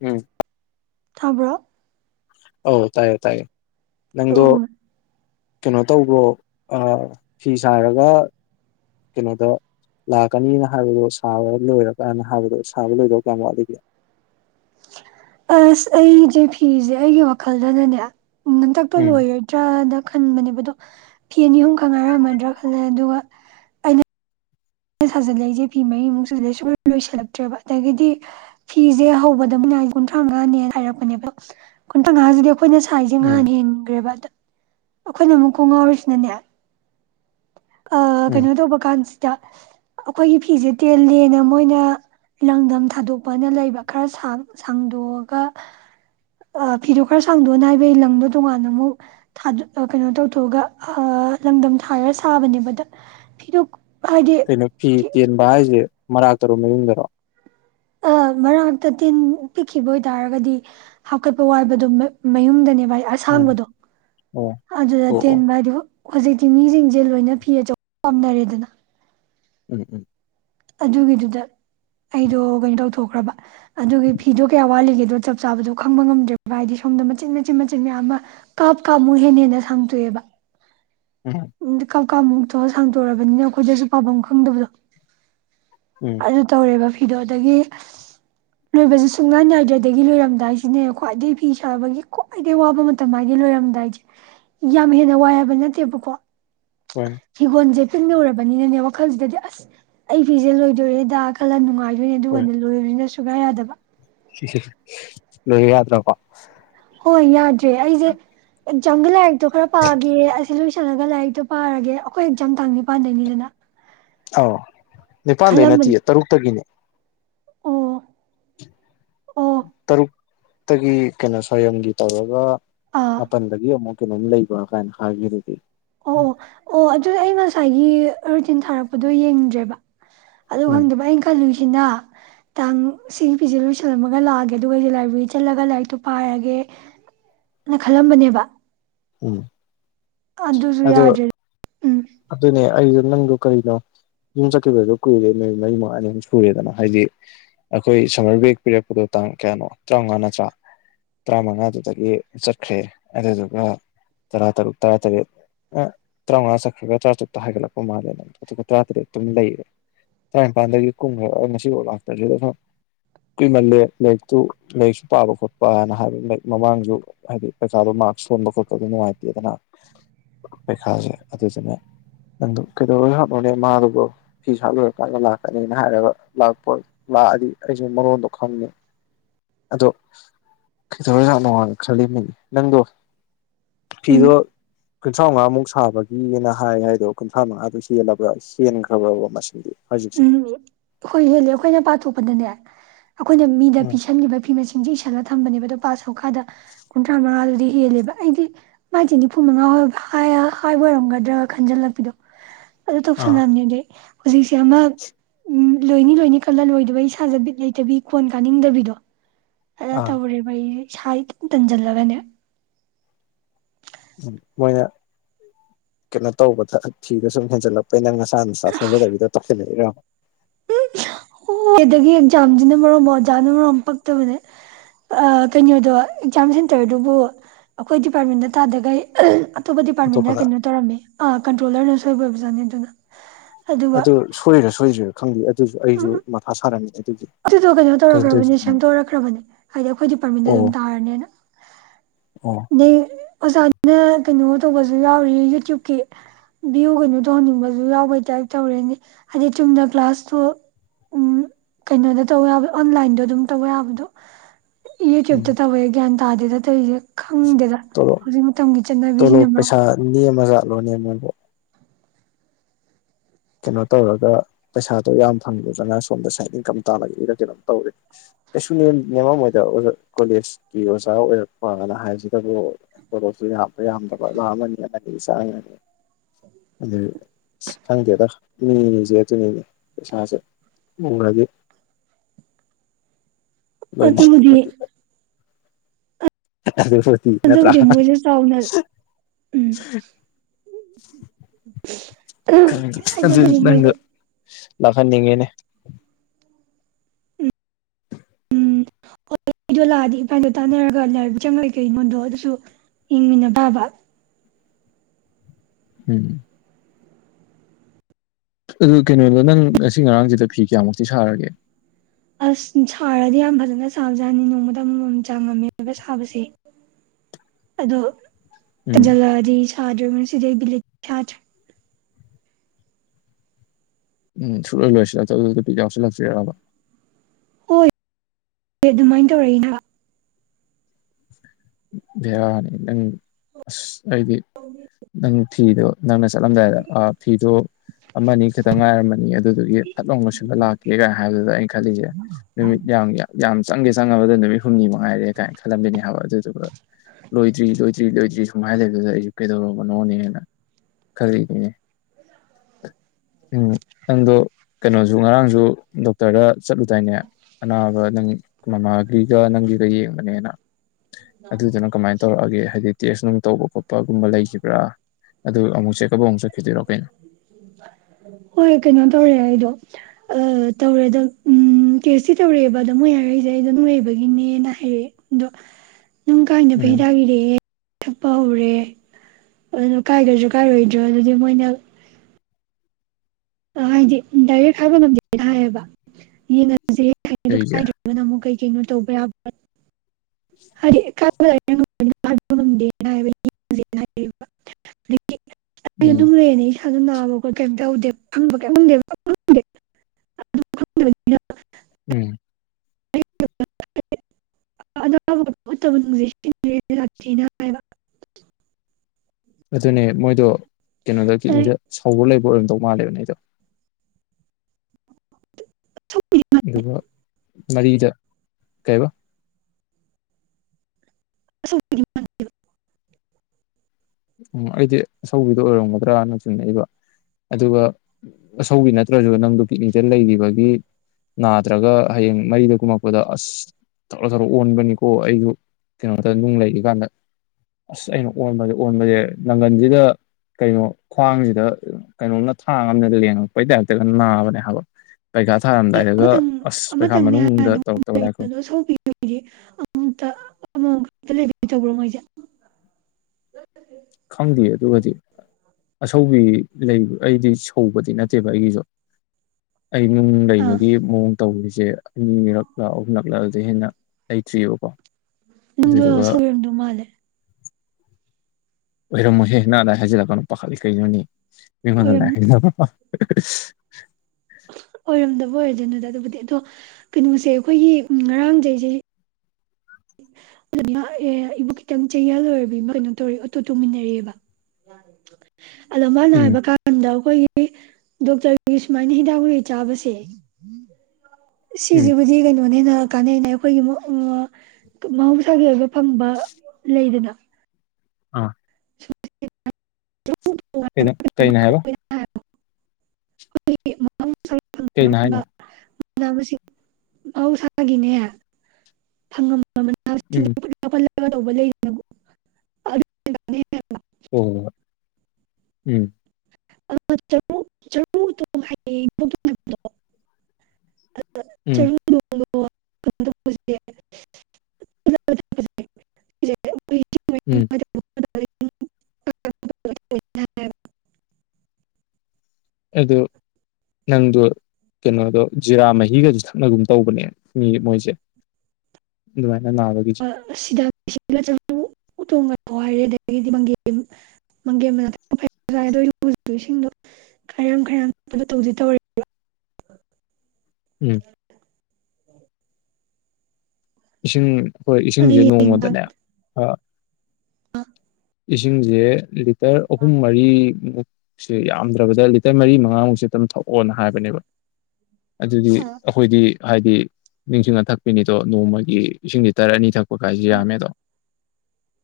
ꯎꯝ ꯊꯥꯕ꯭ꯔꯣ ꯑꯧ ꯇꯥꯏꯌꯦ ꯇꯥꯏꯌꯦ ꯅꯪꯗꯣ ꯎꯝ ꯀꯩꯅꯣ ꯇꯧꯕ꯭ꯔꯣ ꯐꯤ ꯁꯥꯔꯒ ꯀꯩꯅꯣꯗ ꯂꯥꯛꯀꯅꯤꯅ ꯍꯥꯏꯕꯗꯣ ꯁꯥꯕ ꯂꯣꯏꯔꯀꯅ ꯍꯥꯏꯕꯗꯣ ꯁꯥꯕ ꯂꯣꯏꯗꯧꯕ ꯀꯌꯥꯝ ꯋꯥꯠꯂꯤꯒꯦ ꯑꯁ ꯑꯩꯁꯦ ꯐꯤꯁꯦ ꯑꯩꯒꯤ ꯋꯥꯈꯜꯗꯅꯅꯦ [unintelligible] ꯎꯝ ꯂꯣꯏꯔꯗ꯭ꯔ ꯈꯟꯕꯅꯦꯕꯗꯣ ꯐꯤ ꯑꯅꯤ ꯑꯍꯨꯝ ꯈꯛ ꯉꯥꯏꯔꯝꯃꯗ꯭ꯔꯥ ꯈꯜꯂꯦ ꯑꯗꯨꯒ ꯑꯩꯅ ꯁꯥꯖꯤꯜꯂꯛꯏꯁꯦ ꯐꯤ ꯃꯔꯤꯃꯨꯛ ꯁꯨꯜꯂꯦ ꯁ ꯂꯣꯏꯁꯤꯜꯂꯛꯇ꯭ꯔꯦꯕ ꯑꯗꯒꯤꯗꯤ ꯐꯤꯁꯦ ꯍꯧꯕꯗꯃꯤꯅ ꯀꯨꯟꯊ꯭ꯔꯥ ꯃꯉꯥꯅꯦꯅ ꯍꯥꯏꯔꯛꯄꯅꯦꯕ ꯀꯨꯟꯊ꯭ꯔꯥꯉꯁꯤꯗꯤ ꯑꯩꯈꯣꯏꯅ ꯁꯥꯏꯖꯁꯦ ꯎꯝ ꯉꯍꯥꯟ ꯍꯦꯟꯈ꯭ꯔꯦꯕ ꯑꯗ ꯑꯩꯈꯣꯏꯅ ꯑꯃꯨꯛꯀꯣꯡ ꯉꯥꯎꯔꯤꯁꯤꯅꯅꯦ ꯑ ꯎꯝ ꯀꯩꯅꯣ ꯇꯧꯕ ꯀꯥꯟꯁꯦ ꯑꯩꯈꯣꯏꯒꯤ ꯐꯤꯁꯦ ꯇꯦꯜꯂꯦꯅ ꯃꯣꯏꯅ ꯂꯪꯗꯝ ꯊꯥꯗꯣꯛꯄꯅ ꯂꯩꯕ ꯈꯔꯥꯡ ꯁꯥꯡꯗꯣꯛꯑꯒ ꯐꯤꯗꯣ ꯈꯔ ꯁꯥꯡꯗꯣꯛꯑꯅ ꯍꯥꯏꯕꯒꯤ ꯂꯪꯗꯣ ꯇꯣꯉꯥꯟꯅ ꯑꯃꯨꯛ ꯀꯩꯅꯣ ꯇꯧꯊꯣꯛꯑꯒ ꯂꯪꯗꯝ ꯊꯥꯔ ꯁꯥꯕꯅꯦꯕꯗ ꯐꯤꯗꯣ ꯍꯥꯏꯗꯤ ꯀꯩꯅꯣ ꯐꯤ ꯇꯦꯟꯕ ꯍꯥꯏꯁꯦ ꯃꯔꯥꯛꯇꯔꯣ ꯃꯌꯨꯝꯗꯔꯣ ꯑ ꯃꯔꯛꯇ ꯇꯤꯟ ꯄꯤꯛꯈꯤꯕ ꯑꯣꯏꯇꯥꯥꯔꯒꯗꯤ ꯍꯥꯞꯀꯠꯄ ꯋꯥꯏꯕꯗꯣ ꯃꯌꯨꯝꯗꯅꯦꯕ ꯃꯥꯏ ꯎꯝ ꯑꯁꯥꯡꯕꯗꯣ ꯑꯣ ꯑꯗꯨꯗ ꯑꯣ ꯑꯣ ꯇꯦꯟ ꯚꯥꯏꯗꯨ ꯍꯧꯖꯤꯛꯇꯤ ꯃꯤꯁꯤꯡꯁꯦ ꯂꯣꯏꯅ ꯐꯤ ꯑꯆꯧꯕ ꯄꯥꯝꯅꯔꯦꯗꯅ ꯎꯝ ꯎꯝ ꯑꯗꯨꯒꯤꯗꯨꯗ ꯑꯩꯗꯣ ꯀꯩꯅꯣ ꯇꯧꯊꯣꯛꯈ꯭ꯔꯕ ꯑꯗꯨꯒꯤ ꯐꯤꯗꯣ ꯀꯌꯥ ꯋꯥꯠꯂꯤꯒꯦꯗꯣ ꯆꯞ ꯆꯥꯕꯗꯣ ꯈꯪꯕ ꯉꯝꯗ꯭ꯔꯦꯕ ꯍꯥꯏꯗꯤ ꯁꯣꯝꯗ ꯃꯆꯤꯟ ꯃꯆꯤꯟ ꯃꯆꯤꯟ ꯃꯌꯥꯝ ꯑꯃ ꯀꯥꯞ ꯀꯥꯞꯃꯨꯛ ꯍꯦꯟꯅ ꯍꯦꯟꯅ ꯁꯥꯡꯇꯣꯛꯑꯦꯕ ꯎꯝ ꯀ ꯀꯃꯨꯛ ꯊꯣꯛꯑ ꯁꯥꯡꯇꯣꯛꯔꯕꯅꯤꯅ ꯑꯩꯈꯣꯏꯗꯁꯨ ꯄꯥꯐꯝ ꯈꯪꯗꯕꯗꯣ ꯎꯝ ꯑꯗꯨ ꯇꯧꯔꯦꯕ ꯐꯤꯗꯣ ꯑꯗꯒꯤ ꯂꯣꯏꯕꯁꯨ ꯁꯨꯡꯅꯥꯏ ꯅꯥꯏꯗꯦꯗꯒꯤ ꯂꯣꯏꯔꯝꯗꯥꯏꯁꯤꯅꯦ ꯈ꯭ꯋꯥꯏꯗꯒꯤ ꯐꯤ ꯁꯥꯕꯒꯤ ꯈ꯭ꯋꯥꯏꯗꯒꯤ ꯋꯥꯕ ꯃꯇꯝ ꯍꯥꯏꯗꯤ ꯂꯣꯏꯔꯝꯗꯥꯏꯁꯦ ꯌꯥꯝ ꯍꯦꯟꯅ ꯋꯥꯏꯕ ꯅꯠꯇꯦꯕꯀꯣ ꯍꯣꯏ ꯍꯤꯒꯣꯟꯖꯦꯠ ꯊꯤꯟꯗ ꯎꯔꯕꯅꯤꯅꯅꯦ ꯋꯥꯈꯜꯁꯤꯗꯗꯤ ꯑꯁ ꯑꯩ ꯐꯤꯁꯦ ꯂꯣꯏꯗꯣꯏꯔꯦ ꯈꯜꯂ ꯅꯨꯡꯉꯥꯏ ꯑꯗꯨꯒꯅꯦ ꯂꯣꯏꯕꯁꯤꯅ ꯁꯨꯛꯌ ꯌꯥꯗꯕ ꯂꯣꯏꯒꯦ ꯌꯥꯗ꯭ꯔꯕꯣ ꯍꯣꯏ ꯌꯥꯗ ꯗ꯭ꯔꯦ ꯑꯩꯁꯦ ꯑꯦꯛꯖꯥꯝꯒꯤ ꯂꯥꯏꯔꯤꯛꯇꯣ ꯈꯔ ꯄꯥꯒꯦ ꯑꯁꯤ ꯂꯣꯏꯁꯜꯂꯒ ꯂꯥꯏꯔꯤꯛꯇꯣ ꯄꯥꯔꯒꯦ ꯑꯩꯈꯣꯏ ꯑꯦꯛꯖꯥꯝ ꯇꯥꯡ ꯅꯤꯄꯥꯟꯗꯩꯩꯅꯤꯗꯅ ꯑꯧ ꯅꯤꯄꯥꯟꯗꯩ ꯅꯠꯇꯤꯌꯦ ꯇꯔꯨꯛꯇꯒꯤꯅꯦ ꯑꯣ ꯑꯣ ꯇꯔꯨꯛꯇꯒꯤ ꯀꯩꯅꯣ ꯁ꯭ꯋꯥꯌꯝꯒꯤ ꯇꯧꯔꯒ ꯑꯥ ꯃꯥꯄꯟꯗꯒꯤ ꯑꯃꯨꯛ ꯀꯩꯅꯣꯝ ꯂꯩꯕ ꯀꯥꯏꯅ ꯍꯥꯏꯈꯤꯗꯨꯗꯤ ꯑꯣ ꯑꯣ ꯑꯗꯨ ꯑꯗꯨ ꯑꯩ ꯉꯁꯥꯏꯒꯤ ꯔꯨꯇꯤꯟ ꯊꯥꯔꯛꯄꯗꯣ ꯌꯦꯡꯗ꯭ꯔꯦꯕ ꯑꯗꯨ ꯎꯝ ꯈꯪꯗꯦꯕ ꯑꯩꯅ ꯈꯜꯂꯨꯏꯁꯤ ꯁꯤꯅ ꯇꯥꯡ ꯁꯤꯒꯤ ꯐꯤꯖꯦ ꯂꯣꯏꯁꯜꯂꯝꯃꯒ ꯂꯥꯛꯑꯒꯦ ꯑꯗꯨꯒ ꯑꯩꯁꯦ ꯂꯥꯏꯕ꯭ꯔꯦꯔꯤ ꯆꯠꯂꯒ ꯂꯥꯏꯔꯤꯛꯇꯣ ꯄꯥꯏꯔꯒꯦꯅ ꯈꯜꯂꯝꯕꯅꯦꯕ ꯎꯝ ꯑꯗꯨꯁꯨ ꯌꯥꯗ꯭ꯔꯦ ꯎꯝ ꯑꯩꯗꯣ ꯅꯪꯗꯣ ꯀꯔꯤꯅꯣ ꯌꯨꯝ ꯆꯠꯈꯤꯕꯗꯣ ꯀꯨꯏꯔꯦ ꯅꯨꯃꯤꯠ ꯃꯔꯤ ꯃꯉꯥ ꯑꯅꯤ ꯃꯨꯛ ꯁꯨꯔꯦꯗꯅ ꯍꯥꯏꯗꯤ ꯑꯩꯈꯣꯏ ꯁꯝꯃꯔ ꯕꯦꯒ ꯄꯤꯔꯛꯄꯗꯣ ꯇꯥꯡ ꯀꯌꯥꯅꯣ ꯇꯔꯥꯃꯉꯥ ꯅꯠꯇ꯭ꯔꯥ ꯇꯔꯥꯃꯉꯥꯗꯨꯗꯒꯤ ꯆꯠꯈ꯭ꯔꯦ ꯑꯗꯨꯗꯨꯒ ꯇꯔꯥ ꯇꯔꯨꯛ ꯇꯔꯥ ꯇꯔꯦꯠ ꯇꯔꯥꯃꯉꯥ ꯈꯒ ꯇꯔꯥꯇꯔꯨꯛꯇ ꯍꯥꯏꯒꯠꯂꯛꯄ ꯃꯥꯜꯂꯦꯅ ꯑꯗꯨꯒ ꯇꯔꯥꯇꯔꯦꯠꯇ ꯑꯗꯨꯝ ꯂꯩꯔꯦ ꯇꯔꯥꯅꯤꯄꯥꯟꯗꯒꯤ ꯀꯨꯝꯈ꯭ꯔꯒ ꯉꯁꯤꯐꯥꯎ ꯂꯥꯛꯇ꯭ꯔꯁꯤꯗ ꯀꯨꯏꯃꯜꯂꯦ ꯂꯥꯏꯔꯤꯛꯇꯨ ꯂꯥꯏꯔꯤꯛꯁꯨ ꯄꯥꯕ ꯈꯣꯠꯄꯅ ꯍꯥꯏꯕ ꯂꯥꯏꯔꯤꯛ ꯃꯃꯥꯡꯁꯨ ꯍꯥꯏꯗꯤ ꯄꯩꯈꯥꯗꯣ ꯃ꯭ꯔꯥꯛꯁ ꯁꯣꯟꯕ ꯈꯣꯠꯄꯗ ꯅꯨꯡꯉꯥꯏꯇꯦꯗꯅ ꯄꯩꯈꯥꯁꯦ ꯑꯗꯨꯗꯁꯨꯅꯦ ꯅꯪꯗꯣ ꯀꯩꯗꯧꯔꯦ ꯍꯪꯉꯣꯅꯦ ꯃꯥꯗꯨꯕꯨ ꯐꯤ ꯁꯥꯂꯣꯏꯔꯀꯥꯟꯗ ꯂꯥꯛꯀꯅꯤꯅ ꯍꯥꯏꯔꯒ ꯂꯥꯛꯄ ꯂꯥꯛꯑꯗꯤ ꯑꯩꯁꯨ ꯃꯔꯣꯟꯗꯣ ꯈꯪꯉꯦ ꯑꯗꯣ ꯀꯩꯗꯧꯔꯖꯥꯠꯅꯣ ꯍꯥꯏꯅ ꯈꯜꯂꯤꯕꯅꯤ ꯅꯪꯗꯣ ꯎꯝ ꯐꯤꯗꯣ ꯀꯟꯊ꯭ꯔꯥꯉꯃꯨꯛ ꯁꯥꯕꯒꯤ ꯃꯤꯅ ꯍꯥꯏ ꯍꯥꯏꯗꯣ ꯀꯨꯟꯊ꯭ꯔꯥꯃꯉꯥꯗꯣ ꯍꯦꯜꯂꯕ ꯍꯦꯟꯈ꯭ꯔꯕꯕ ꯃꯁꯤꯡꯗꯤ ꯍꯧꯖꯤꯛꯁꯦ ꯎꯝ ꯍꯣꯏ ꯍꯦꯜꯂꯦ ꯑꯩꯈꯣꯏꯅ ꯄꯥꯊꯣꯛꯄꯗꯅꯦ ꯑꯩꯈꯣꯏꯅ ꯃꯤꯗ ꯎꯝ ꯄꯤꯁꯟꯒꯤꯕ ꯐꯤ ꯃꯁꯤꯡ ꯏꯗꯤꯏꯁꯤꯜ ꯂꯒ ꯊꯝꯕꯅꯦ ꯑꯗꯣ ꯄꯥꯁ [unintelligible] ꯗ ꯀꯨꯟꯊ꯭ꯔꯥ ꯃꯉꯥꯗꯨꯗꯤ ꯍꯦꯜꯂꯦꯕ ꯑꯩꯗꯤ ꯃꯥꯏꯁꯦ ꯅꯤꯐꯨ ꯃꯉꯥ ꯍꯏꯔ ꯍꯥꯏꯕ ꯑꯣꯏꯔꯝꯒꯗ꯭ꯔꯥ ꯈꯟꯖꯤꯜꯂꯛꯄꯤꯗꯣ ꯑꯗꯨꯗ ꯑꯥ ꯇꯧꯁꯜꯂꯝꯃꯦ ꯗꯤ ꯍꯧꯖꯤꯛꯁꯦ ꯑꯃ ꯂꯣꯏꯅꯤ ꯂꯣꯏꯅꯤ ꯈꯜꯂꯛ ꯂꯣꯏꯗꯕꯩ ꯏ ꯁꯥꯖꯦ ꯕꯤꯠ ꯂꯩꯇꯕꯤ ꯀꯣꯟ ꯀꯥꯅꯤꯡꯗꯕꯤꯗꯣ ꯑꯗꯨ ꯑꯥ ꯇꯧꯔꯦꯕ ꯑꯩꯁꯦ ꯏꯁꯥ ꯏꯇꯟ ꯇꯟꯁꯤꯜꯂꯒꯅꯦ ꯎꯝ ꯃꯣꯏꯅ ꯀꯩꯅꯣ ꯇꯧꯕꯗ ꯐꯤꯗ ꯁꯨꯝ ꯍꯦꯟꯖꯜꯂꯛꯄ ꯑꯩꯩꯅ ꯅꯪ ꯅꯁꯥꯅ [unintelligible] ꯊꯣꯟꯖꯗꯕꯤꯗꯣ ꯇꯧꯁꯤꯜꯂꯛꯏꯔꯣ꯫ ꯎ ꯍ ꯑꯗꯨꯗꯒꯤ ꯑꯦꯛꯖꯥꯝꯗꯨꯅ ꯃꯔꯣꯝ ꯑꯃ ꯑꯣꯖꯥꯅ ꯃꯔꯣꯝ ꯄꯛꯇꯕꯅꯦ ꯀꯩꯅꯣꯗꯣ ꯑꯦꯛꯖꯥꯝ ꯁꯦꯟꯇꯔꯗꯨꯕꯨ ꯑꯩꯈꯣꯏ ꯗꯤꯄꯥꯔꯠꯃꯦꯟꯗ ꯇꯥꯗꯒꯩ ꯑꯇꯣꯞꯄ ꯗꯤꯄꯥꯔꯃꯦꯟꯗ ꯑꯇꯣꯞꯄꯗ ꯀꯩꯅꯣ ꯇꯧꯔꯝꯃꯦ ꯑꯥ ꯀꯟꯇ꯭ꯔꯣꯂꯔꯅ ꯁꯣꯏꯕ ꯑꯣꯏꯕꯖꯥꯠꯅꯤ ꯑꯗꯨꯅ ꯑꯗꯨꯒ ꯑꯗꯨ ꯁꯣꯏꯔꯤꯔ ꯁꯣꯏꯗꯤꯔ ꯈꯪꯗꯦ ꯑꯗꯨꯁꯨ ꯑꯩꯁꯨ ꯎꯝ ꯃꯊꯥ ꯁꯥꯔꯝꯃꯤꯖꯦ꯫ ꯑꯗꯨꯗꯣ ꯀꯩꯅꯣ ꯇꯧꯔꯛꯈ꯭ꯔꯕꯅꯦ ꯁꯦꯝꯗꯣꯔꯛꯈ꯭ꯔꯕꯅꯦ ꯍꯥꯏꯗꯤ ꯑꯩꯈꯣꯏ ꯗꯤꯄꯥꯔꯠꯃꯦꯟꯗ ꯑꯣ ꯑꯗꯨꯝ ꯇꯥꯔꯅꯤꯅ ꯑꯣ ꯑꯣꯖꯥꯗꯨꯅ ꯀꯩꯅꯣ ꯇꯧꯕꯁꯨ ꯌꯥꯎꯔꯤ ꯌꯨꯇ꯭ꯌꯨꯕꯀꯤ ꯚꯤꯌꯨ ꯀꯩꯅꯣ ꯇꯧꯍꯟꯅꯤꯡꯕꯁꯨ ꯌꯥꯎꯕꯒꯤ ꯇꯥꯏꯞ ꯇꯧꯔꯦꯅꯦ ꯍꯥꯏꯗꯤ ꯆꯨꯝꯅ ꯀ꯭ꯂꯥꯁꯇꯣ ꯎꯝ ꯀꯩꯅꯣꯗ ꯇꯧꯕ ꯌꯥꯕꯗꯣ ꯑꯣꯟꯂꯥꯏꯟꯗꯣ ꯑꯗꯨꯝ ꯇꯧꯕ ꯌꯥꯕꯗꯣ ꯎꯝ ꯌꯨꯇ꯭ꯌꯨꯕꯇ ꯇꯧꯌꯦ ꯒ꯭ꯌꯥꯟ ꯇꯥꯗꯦ ꯇꯥꯗꯦꯗ ꯇꯧꯏꯖꯦ ꯈꯪꯗꯦꯗ ꯇꯣꯂꯣꯞ ꯍꯧꯖꯤꯛ ꯃꯇꯝꯒꯤ ꯆꯠꯅꯕꯤꯁꯤꯅ ꯃꯔꯣꯜ ꯑꯃ ꯐ [unintelligible] [unintelligible] ꯀꯩꯅꯣ ꯇꯧꯔꯒ ꯄꯩꯁꯥꯗꯣ ꯌꯥꯝ ꯐꯪꯗꯗꯅ ꯁꯣꯝꯗ ꯁꯥꯏꯠ ꯏꯟꯀꯝ ꯇꯥꯂꯛ ꯏꯔ ꯀꯩꯅꯣꯝ ꯇꯧꯔꯦ ꯀꯩꯁꯨ ꯅꯦꯝꯃꯝꯣꯏꯗ ꯀꯣꯂꯦꯖꯀꯤ ꯑꯣꯖꯥ ꯑꯣꯏꯔꯛꯄꯅ ꯍꯥꯏꯕꯁꯤꯗꯕꯨ ꯇꯣꯂꯣꯞꯁꯨ ꯌꯥꯝꯕ ꯌꯥꯝꯗꯕ ꯂꯥ ꯑꯃꯅꯤ ꯑꯃꯅꯤꯆꯥꯔꯝꯒꯅꯤ ꯑꯗꯨ ꯈꯪꯗꯦꯗ [unintelligible] ꯑꯗꯨꯅꯤꯅꯦ ꯄꯩꯁꯥꯁꯦ [unintelligible] ꯑꯗꯨꯕꯨꯗꯤ ꯂꯣꯏꯅꯁꯤꯠꯄꯗꯤ ꯅꯠꯇ꯭ꯔꯥ ꯑꯗꯨꯕꯨꯗꯤ ꯃꯣꯏꯁꯨꯦ ꯆꯥꯎꯅ ꯎꯝ ꯑꯗꯨ ꯒꯤ ꯃꯣꯏꯁ ꯂꯥꯛꯍꯟꯅꯤꯡꯉꯦꯅꯦ ꯎꯝ ꯑꯣ ꯑꯩꯗꯣ ꯂꯥꯛꯑꯗꯤ ꯏꯕꯥꯅꯤꯗ ꯇꯥꯟꯅꯔꯒ ꯂꯥꯏ ꯆꯪꯉꯛꯏ ꯀꯩꯅꯣ ꯑ [unintelligible] ꯑꯗꯨꯁꯨ ꯌꯦꯡꯃꯤꯟꯅꯇꯥꯕ ꯎꯝ ꯑꯗꯣ ꯀꯩꯅꯣꯗꯣ ꯅꯪ ꯉꯁꯤ ꯉꯔꯥꯡꯁꯤꯗ ꯐꯤ ꯀꯌꯥꯝꯃꯨꯛꯇꯤ ꯁꯥꯔꯒꯦ꯫ ꯑꯁ ꯁꯥꯔꯗꯤ ꯌꯥꯝ ꯐꯖꯅ ꯁꯥꯕꯖꯥꯠꯅꯤ ꯅꯣꯡꯃꯗ ꯑꯃꯃꯝ ꯆꯥꯡꯉꯝꯃꯦꯕ ꯁꯥꯕꯁꯦ ꯑꯗꯣ ꯎꯝ ꯇꯟꯖꯜꯂꯥꯛꯑꯗꯤ ꯁꯥꯗ꯭ꯔꯉꯥꯁꯤꯗꯤ ꯕꯤꯠꯂꯩ ꯁꯥꯗ꯭ꯔꯦ ꯎꯝ ꯁꯨꯛꯂꯣꯏ ꯂꯣꯏꯁꯤꯜ ꯂꯛꯇꯕ ꯑꯗꯨꯗ ꯕꯤꯠ ꯌꯥꯎꯁꯤꯜ ꯂꯥꯛꯇ꯭ꯔꯤ ꯔꯕ ꯍꯣꯏ ꯑꯗꯨꯃꯥꯏꯅ ꯇꯧꯔꯛꯏꯅꯦ ꯍꯥꯏꯕ ꯕꯦꯔꯥꯅꯤ ꯅꯪ ꯑꯁ ꯑꯩꯗꯤ ꯅꯪ ꯐꯤꯗꯣ ꯅꯪꯅ ꯆꯠꯂꯝꯗꯥꯏꯗ ꯐꯤꯗꯣ ꯑꯃꯅꯤ ꯑ ꯈꯈꯤꯛꯇꯪ ꯆꯠꯂꯝꯗꯥꯏꯗ ꯑꯥ ꯐꯤꯗꯣ ꯑꯃꯅꯤ ꯈꯇꯥ ꯉꯥꯏꯔꯝꯃꯅꯤ ꯑꯗꯨꯗꯨꯒꯤ ꯐꯠꯂꯣꯎ ꯂꯣꯏꯁꯤꯟꯂ ꯂꯥꯛꯀꯦ ꯀꯥꯏꯅ ꯍꯥꯏꯕꯗꯨꯗ ꯑꯩꯅ ꯈꯜꯂꯤꯁꯦ ꯅꯨꯃꯤꯠ ꯌꯥꯝ ꯌꯥꯝ ꯆꯪꯒꯦ ꯆꯪꯉꯕꯗꯣ ꯅꯨꯠ ꯍꯨꯝꯅꯤ ꯃꯉꯥꯏꯔꯦ ꯀꯥꯏꯅ ꯈꯜꯂꯝꯕꯅꯤ ꯍꯥꯏꯕ ꯑꯗꯨꯗꯤ ꯑꯗꯨꯒ ꯂꯣꯏꯗ꯭ꯔꯤ ꯂꯣꯏꯗ꯭ꯔꯤ ꯂꯣꯏꯗ꯭ꯔꯤ ꯁꯨꯃꯥꯏꯅ ꯂꯩꯕꯗ ꯑꯩꯁꯨ ꯀꯩꯗꯧꯔꯕꯅꯣꯅꯦꯅ ꯈꯜꯂꯛꯏꯅꯦ ꯎꯝ ꯅꯪꯗꯣ ꯀꯩꯅꯣꯁꯨ ꯉꯔꯥꯡꯁꯨ ꯗꯣꯛꯇꯔꯗ ꯆꯠꯂꯨꯗꯥꯏꯅꯦ ꯑꯅꯥꯕ ꯅꯪ ꯃꯃꯥꯒꯤꯒ ꯅꯪꯒꯤꯒ ꯌꯦꯡꯕꯅꯦꯅ ꯑꯗꯨꯗꯨꯅ ꯀꯃꯥꯏꯅ ꯇꯧꯔꯛꯑꯒꯦ ꯍꯥꯏꯗꯤ ꯇꯦꯁ ꯅꯨꯡ ꯇꯧꯕ ꯈꯣꯠꯄꯒꯨꯝꯕ ꯂꯩꯈꯤꯕ꯭ꯔꯥ ꯑꯗꯨꯒ ꯑꯃꯨꯛ ꯆꯦꯛꯑꯞ ꯑꯃꯨꯛ ꯆꯠꯈꯤꯗꯔꯣꯑꯣ ꯀꯩꯅꯣ꯫ ꯍꯣꯏ ꯀꯩꯅꯣ ꯇꯧꯔꯦ ꯑꯩꯗꯣ ꯇꯧꯔꯦ ꯑꯗ ꯎꯝ ꯀꯦꯁꯇꯤ ꯇꯧꯔꯛꯑꯦꯕ ꯑꯗ ꯃꯣꯏ ꯍꯥꯏꯔꯛꯏꯁꯦ ꯑꯩꯗꯣ ꯅꯨꯡ ꯂꯩꯕꯒꯤꯅꯦꯅ ꯍꯥꯏꯔꯛꯑꯦ ꯑꯗꯣ꯫ ꯅꯨꯡ ꯀꯥꯏꯅ ꯎꯝ ꯐꯩꯗꯥꯕꯤꯔꯦ ꯊꯛꯄ ꯍꯧꯔꯦ ꯑꯗꯨꯅ ꯀꯥꯏꯗꯣꯏꯗ꯭ꯔꯣ ꯀꯥꯏꯔꯣꯏꯗ꯭ꯔꯣ ꯑꯗꯨꯗꯤ ꯃꯣꯏꯅ꯫ ꯑ ꯍꯥꯏꯗꯤ ꯗꯥꯏꯔꯦꯛ ꯍꯥꯏꯕ ꯉꯝꯗꯦꯅ ꯍꯥꯏꯌꯦꯕꯉ ꯍꯧꯖꯤꯛ ꯍꯦꯛ ꯊꯣ ꯀꯩꯒꯤ ꯀꯥꯏꯗ꯭ꯔꯔꯤꯕꯅ ꯑꯃꯨꯛ ꯀꯩ ꯀꯩꯅꯣ ꯇꯧꯕ ꯌꯥꯕ꯭ꯔꯥ ꯍꯥꯏꯔꯀꯦ ꯀ ꯑꯗꯨ ꯑ ꯍꯥꯏꯕꯥ ꯉꯝꯗꯦꯅ ꯍꯥꯏꯔꯛꯏꯕ ꯑꯩ ꯎꯝ ꯑꯗꯨꯝ ꯂꯩꯅꯦ꯫ ꯑꯗꯨ ꯅꯥꯕ ꯀꯩꯝ ꯇꯧꯗꯦ ꯈꯪꯕ ꯀꯩꯝ ꯈꯪꯗꯦꯅꯤꯅ ꯎꯝ꯫ ꯋꯥꯄꯇꯅ ꯁꯤꯟ ꯔ ꯆꯤꯅ ꯍꯥꯏ꯫ ꯑꯗꯨꯅꯦ ꯃꯣꯏꯗꯣ ꯀꯩꯅꯣꯗ ꯀꯤꯛꯅꯤꯗ ꯁꯥꯎꯧꯕ ꯂꯩꯕ ꯑꯣꯏꯔꯝ ꯇꯧ ꯃꯥ ꯂꯩꯕꯅꯦꯗꯣ꯫ ꯑꯗꯨꯒ꯫ ꯃꯔꯤꯗ ꯀꯩꯔꯤꯕ ꯁꯛꯇꯔꯤꯃ ꯎꯝ ꯑꯩꯗꯤ ꯑꯁꯧꯕꯤꯗꯣ ꯑꯣꯏꯔꯝꯒꯗ꯭ꯔꯅ ꯆꯤꯡꯅꯩꯕ ꯑꯗꯨꯒ ꯑꯁꯧꯕꯤ ꯅꯠꯇ꯭ꯔꯁꯨ ꯅꯪꯗꯨ ꯀꯤꯠꯅꯤꯛꯗ ꯂꯩꯔꯤꯕꯈꯤꯕꯒꯤ ꯅꯥꯗ꯭ꯔꯒ ꯍꯌꯦꯡ ꯃꯔꯤꯗ ꯀꯨꯝꯃꯛꯄꯗ ꯑꯁ ꯊꯧꯔ ꯊꯧꯔ ꯑꯣꯟꯕꯅꯤꯀꯣ ꯑꯩꯁꯨ ꯀꯩꯅꯣꯗ ꯅꯨꯡ ꯂꯩꯔꯤꯀꯥꯟꯗ ꯑꯁ ꯑꯩꯅ ꯑꯣꯟꯕꯗ ꯑꯣꯟꯕꯁꯦ ꯅꯪꯒꯟꯁꯤꯗ ꯀꯩꯅꯣ ꯈ꯭ꯋꯥꯡꯁꯤꯗ ꯀꯩꯅꯣꯝꯅ ꯊꯥꯡ ꯑꯃꯗ ꯂꯦꯡꯉꯛꯄꯩ ꯇꯥꯏꯞꯇꯒ ꯅꯥꯕꯅꯦ ꯍꯥꯏꯕ꯫ ꯄꯩꯈꯥ ꯊꯥꯔꯝꯗꯥꯏꯗꯒ ꯑꯃꯇꯪ ꯑꯁ ꯄꯩꯈꯥ ꯑꯃꯇꯪꯅꯦ ꯃꯅꯨꯡꯗ ꯇꯧꯔꯛꯇꯕ ꯍꯥꯏ ꯂꯥꯏ ꯈꯨꯔꯨꯝ ꯑꯁꯧꯕꯤꯗꯤ ꯑꯃꯨꯛꯇ ꯑꯃ ꯆꯕ꯭ꯔꯣꯝ ꯃꯣꯏꯁꯦ ꯈꯪꯗꯦ ꯑꯗꯨꯒꯗꯤ꯫ ꯑꯁꯧꯕꯤ ꯂꯩꯕ ꯑꯩꯗꯤ ꯁꯧꯕꯗꯤ ꯅꯠꯇꯦꯕ ꯑꯩꯒꯤꯁꯨ꯫ ꯑꯩ ꯅꯨꯡ ꯑꯥ ꯂꯩꯕꯒꯤ ꯃꯑꯣꯡ ꯇꯧꯔꯤꯁꯦ ꯁꯦ ꯑꯅꯤꯔꯛ ꯂꯛꯂꯥ ꯑꯍꯨꯝ ꯂꯛꯂꯥ ꯑꯗꯨꯗꯩꯩ ꯍꯦꯟꯅ ꯂꯩꯇ꯭ꯔꯤꯑꯕꯀꯣ ꯅꯪꯗꯨ ꯑꯗꯨꯗꯨꯒ ꯁꯣꯑꯣꯏꯔꯝꯗꯣ ꯃꯥꯂꯦ꯫ ꯑꯣꯏꯔꯝꯃꯣꯏꯍꯦ ꯅꯪ ꯑꯗꯥꯏ ꯍꯥꯏꯖꯜꯂꯛꯀꯅꯨ ꯄꯥꯈꯠꯂꯤ ꯀꯩꯅꯣꯅꯦ꯫ ꯑꯩ ꯃꯗ ꯑꯦꯁ ꯑꯣꯏꯔꯝꯗꯕ ꯑꯣꯏꯔꯗꯅꯨꯗ ꯑꯗꯨꯕꯨꯗꯤ ꯑꯗꯣ ꯀꯩꯅꯣꯁꯦ ꯑꯩꯈꯣꯏꯒꯤ ꯉꯔꯥꯡꯖꯩꯁꯦ ꯑꯗꯨ ꯑꯦ ꯑꯩꯕꯨ ꯈꯤꯇꯪ ꯆꯌꯥꯜ ꯑꯣꯏꯕꯤ ꯀꯩꯅꯣ ꯇꯧ ꯑꯣꯇꯣ ꯇꯧꯃꯤꯟꯅꯔꯤꯑꯕ ꯑꯗꯃ ꯎꯝ ꯅꯥꯏꯕ ꯀꯥꯟꯗ ꯑꯩꯈꯣꯏꯒꯤ ꯗꯣꯛꯇꯔꯒꯤ ꯁꯨꯃꯥꯏꯅ ꯍꯤꯗꯥꯛ ꯂꯨꯏ ꯆꯥꯕꯁꯦ ꯎꯝ ꯁꯤꯁꯤꯕꯨꯗꯤ ꯀꯩꯅꯣꯅꯤꯅ ꯀꯥꯟꯅꯩꯩꯅ ꯑꯩꯈꯣꯏꯒꯤ ꯃꯍꯧꯁꯥꯒꯤ ꯑꯣꯏꯕ ꯐꯪꯕ ꯂꯩꯗꯅ ꯑꯥ ꯀꯩꯅꯣ ꯀꯩꯅꯣ ꯍꯥꯏꯕ ꯑꯩ ꯀꯩꯅꯣ ꯍꯥꯏꯅꯣ ꯅꯥ ꯃꯁꯤꯡ ꯃꯍꯧꯁꯥꯒꯤꯅꯦ ꯐꯉ ꯎꯝ [inaudible] ꯇꯧꯕ ꯂꯩꯗꯅꯀꯣ ꯑꯣ ꯎꯝ ꯨ ꯆꯔꯨ ꯎꯝ ꯑ ꯆꯠ [inaudible] ꯎꯝ [inaudible] ꯑꯗꯨ ꯅꯪꯗꯣ ꯀꯩꯅꯣꯗꯣ ꯖꯤꯔꯥ ꯃꯍꯤꯒꯁꯨ ꯊꯛꯅꯒꯨꯝ ꯇꯧꯕꯅꯦ ꯃꯤ ꯃꯣꯏꯁꯦ ꯑꯗꯨꯃꯥꯏꯅ ꯅꯥꯕꯒꯤꯖꯦ ꯁꯤꯗ ꯏꯁꯤꯡꯗ ꯆꯣꯡ ꯍꯥꯏꯔꯦ ꯑꯗꯨꯗꯒꯤꯗꯤꯪꯒꯦꯝ ꯃꯪꯒꯦꯝꯖꯤꯛ ꯏꯁꯤꯡꯗꯣ ꯈꯔ ꯈꯥꯏꯔ ꯇ ꯇꯧꯔ ꯎꯝ ꯏꯁꯤꯡ ꯍꯣꯏ ꯑꯗꯨ ꯏꯁꯤꯡꯁꯦ ꯅꯣꯡꯃꯗꯅꯦ ꯑ ꯑ ꯏꯁꯤꯡꯁꯦ ꯂꯤ ꯇꯔ ꯑꯍꯨꯝ ꯃꯔꯤꯔꯤ ꯁꯤ ꯌꯥꯝꯗ꯭ꯔꯕꯗ ꯂꯤꯇꯔ ꯃꯔꯤ ꯃꯉꯥꯃꯨꯛꯁꯦ ꯑꯗꯨꯝ ꯊꯣꯛꯑꯣꯅ ꯍꯥꯏꯕꯅꯦꯕ ꯑꯗꯨꯗꯤ ꯑꯥ ꯑꯩꯈꯣꯏꯗꯤ ꯍꯥꯏꯗꯤ ꯅꯤꯡꯁꯤꯡꯉ ꯊꯛꯄꯤꯅꯤꯗꯣ ꯅꯣꯡꯃꯒꯤ ꯂꯤꯁꯤꯡꯁꯦ ꯇꯔꯥ ꯑꯅꯤ ꯊꯛꯄ ꯍꯣꯏ ꯀꯥꯏꯃꯦꯗ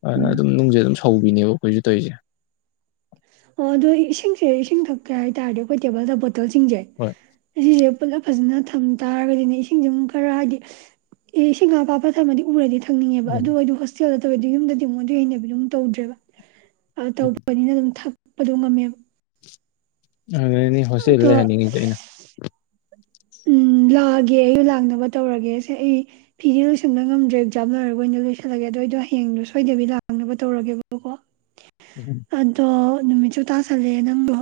ꯑꯗꯨꯅ ꯎꯝ ꯑꯗꯨꯝ ꯅꯨꯡꯁꯦ ꯑꯗꯨꯝ ꯊꯧꯕꯤꯅꯦꯕ ꯑꯩꯈꯣꯏꯁꯨ ꯇꯧꯔꯤꯁꯦ ꯑꯣ ꯑꯗꯨꯣ ꯏꯁꯤꯡꯁꯦ ꯏꯁꯤꯡ ꯊꯛꯀꯦ ꯍꯥꯏꯇꯥꯥꯔꯗꯤ ꯑꯩꯈꯣꯏ ꯇꯦꯕꯜꯗꯄꯣꯠ ꯀꯜꯁꯤꯡꯁꯦ ꯍꯣꯏ ꯑꯁꯤꯁꯦ ꯄꯨꯂꯞ ꯐꯖꯅ ꯊꯝ ꯇꯥꯔꯒꯗꯤꯅꯦ ꯏꯁꯤꯡꯁꯦ ꯑꯃꯨꯛ ꯈꯔ ꯍꯥꯏꯗꯤ ꯑꯦ ꯏꯁꯤꯡ ꯑ ꯑꯄꯥꯄ ꯊꯝꯃꯗꯤ ꯎꯔꯗꯤ ꯈꯪꯅꯤꯡꯉꯦꯕ ꯎꯝ ꯑꯗꯨ ꯑꯣꯗꯣ ꯍꯣꯁꯇꯦꯜꯗ ꯌꯨꯝꯗꯗꯤ ꯑꯃꯨꯛ ꯑꯗꯨꯏ ꯍꯩꯅꯕꯤꯗꯣ ꯇꯧꯗ꯭ꯔꯦꯕ ꯎꯝ ꯇꯧꯕꯅꯤꯅ ꯑꯗꯨꯝ ꯊꯛ ꯎꯄꯗꯧ ꯉꯝꯃꯦꯕ ꯑꯅꯤ ꯍꯣꯁꯇꯦꯜꯗ ꯑꯗꯣ ꯂꯩꯍꯜꯅꯤꯡꯉꯤꯁꯦ ꯑꯩꯅ ꯎꯝ ꯂꯥꯛꯑꯒꯦ ꯑꯩ ꯂꯥꯛꯅꯕ ꯇꯧꯔꯒꯦꯁꯦ ꯑꯩ ꯐꯤꯗꯤꯦ ꯂꯣꯏꯁꯟꯕ ꯉꯝꯗ꯭ꯔꯦ ꯑꯦꯛꯖꯥꯝ ꯂꯣꯏꯔꯒ ꯑꯣꯏꯅ ꯂꯣꯏꯁꯤꯜꯂꯒꯦ ꯑꯗꯨꯗꯏꯗꯣ ꯍꯌꯦꯡꯗꯣ ꯁꯣꯏꯗꯕꯤ ꯂꯥꯛꯅꯕ ꯇꯧꯔꯒꯦꯕꯀꯣ ꯎꯝ ꯑꯗꯣ ꯅꯨꯃꯤꯠꯁꯨ ꯇꯥꯁꯜꯂꯦ ꯅꯪꯗꯣ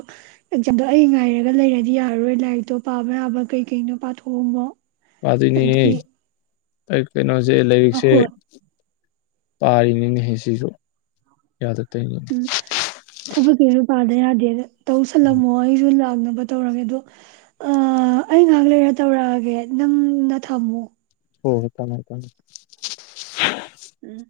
ꯑꯦꯛꯖꯥꯝꯗꯣ ꯑꯩ ꯉꯥꯏꯔꯒ ꯂꯩꯔꯗꯤ ꯌꯥꯔꯔꯣꯏ ꯂꯥꯏꯔꯤꯛꯇꯣ ꯄꯥꯕ ꯌꯥꯕ ꯀꯩ ꯀꯩꯅꯣ ꯄꯥꯊꯣꯛꯑꯕꯣ ꯄꯗꯣꯏꯅꯦ ꯇꯥꯏ ꯀꯩꯅꯣ ꯖꯤꯛ ꯂꯥꯏꯔꯤꯛꯁꯦ ꯑꯍꯣꯏ ꯄꯥꯔꯅꯤꯅꯤ ꯍꯦ ꯁꯤꯁꯨ ꯌꯥꯗ ꯇꯣꯏꯅꯤꯅꯦ ꯎꯝ ꯊꯕꯛ ꯂꯩ ꯌꯥꯗꯦ ꯑꯗꯨ ꯇꯧꯁꯜꯂꯝꯃꯣ ꯑꯩꯁꯨ ꯂꯥꯛꯑ ꯀ ꯇꯧꯔꯒꯦ ꯑꯗꯣ ꯑ ꯑꯩ ꯉꯥꯏꯍꯥꯛ ꯂꯩꯔ ꯇꯧꯔꯛꯑꯒꯦ ꯅꯪꯅ ꯊꯝꯃꯨ ꯍꯣ ꯊꯃꯦ ꯊꯃꯦ ꯎꯝ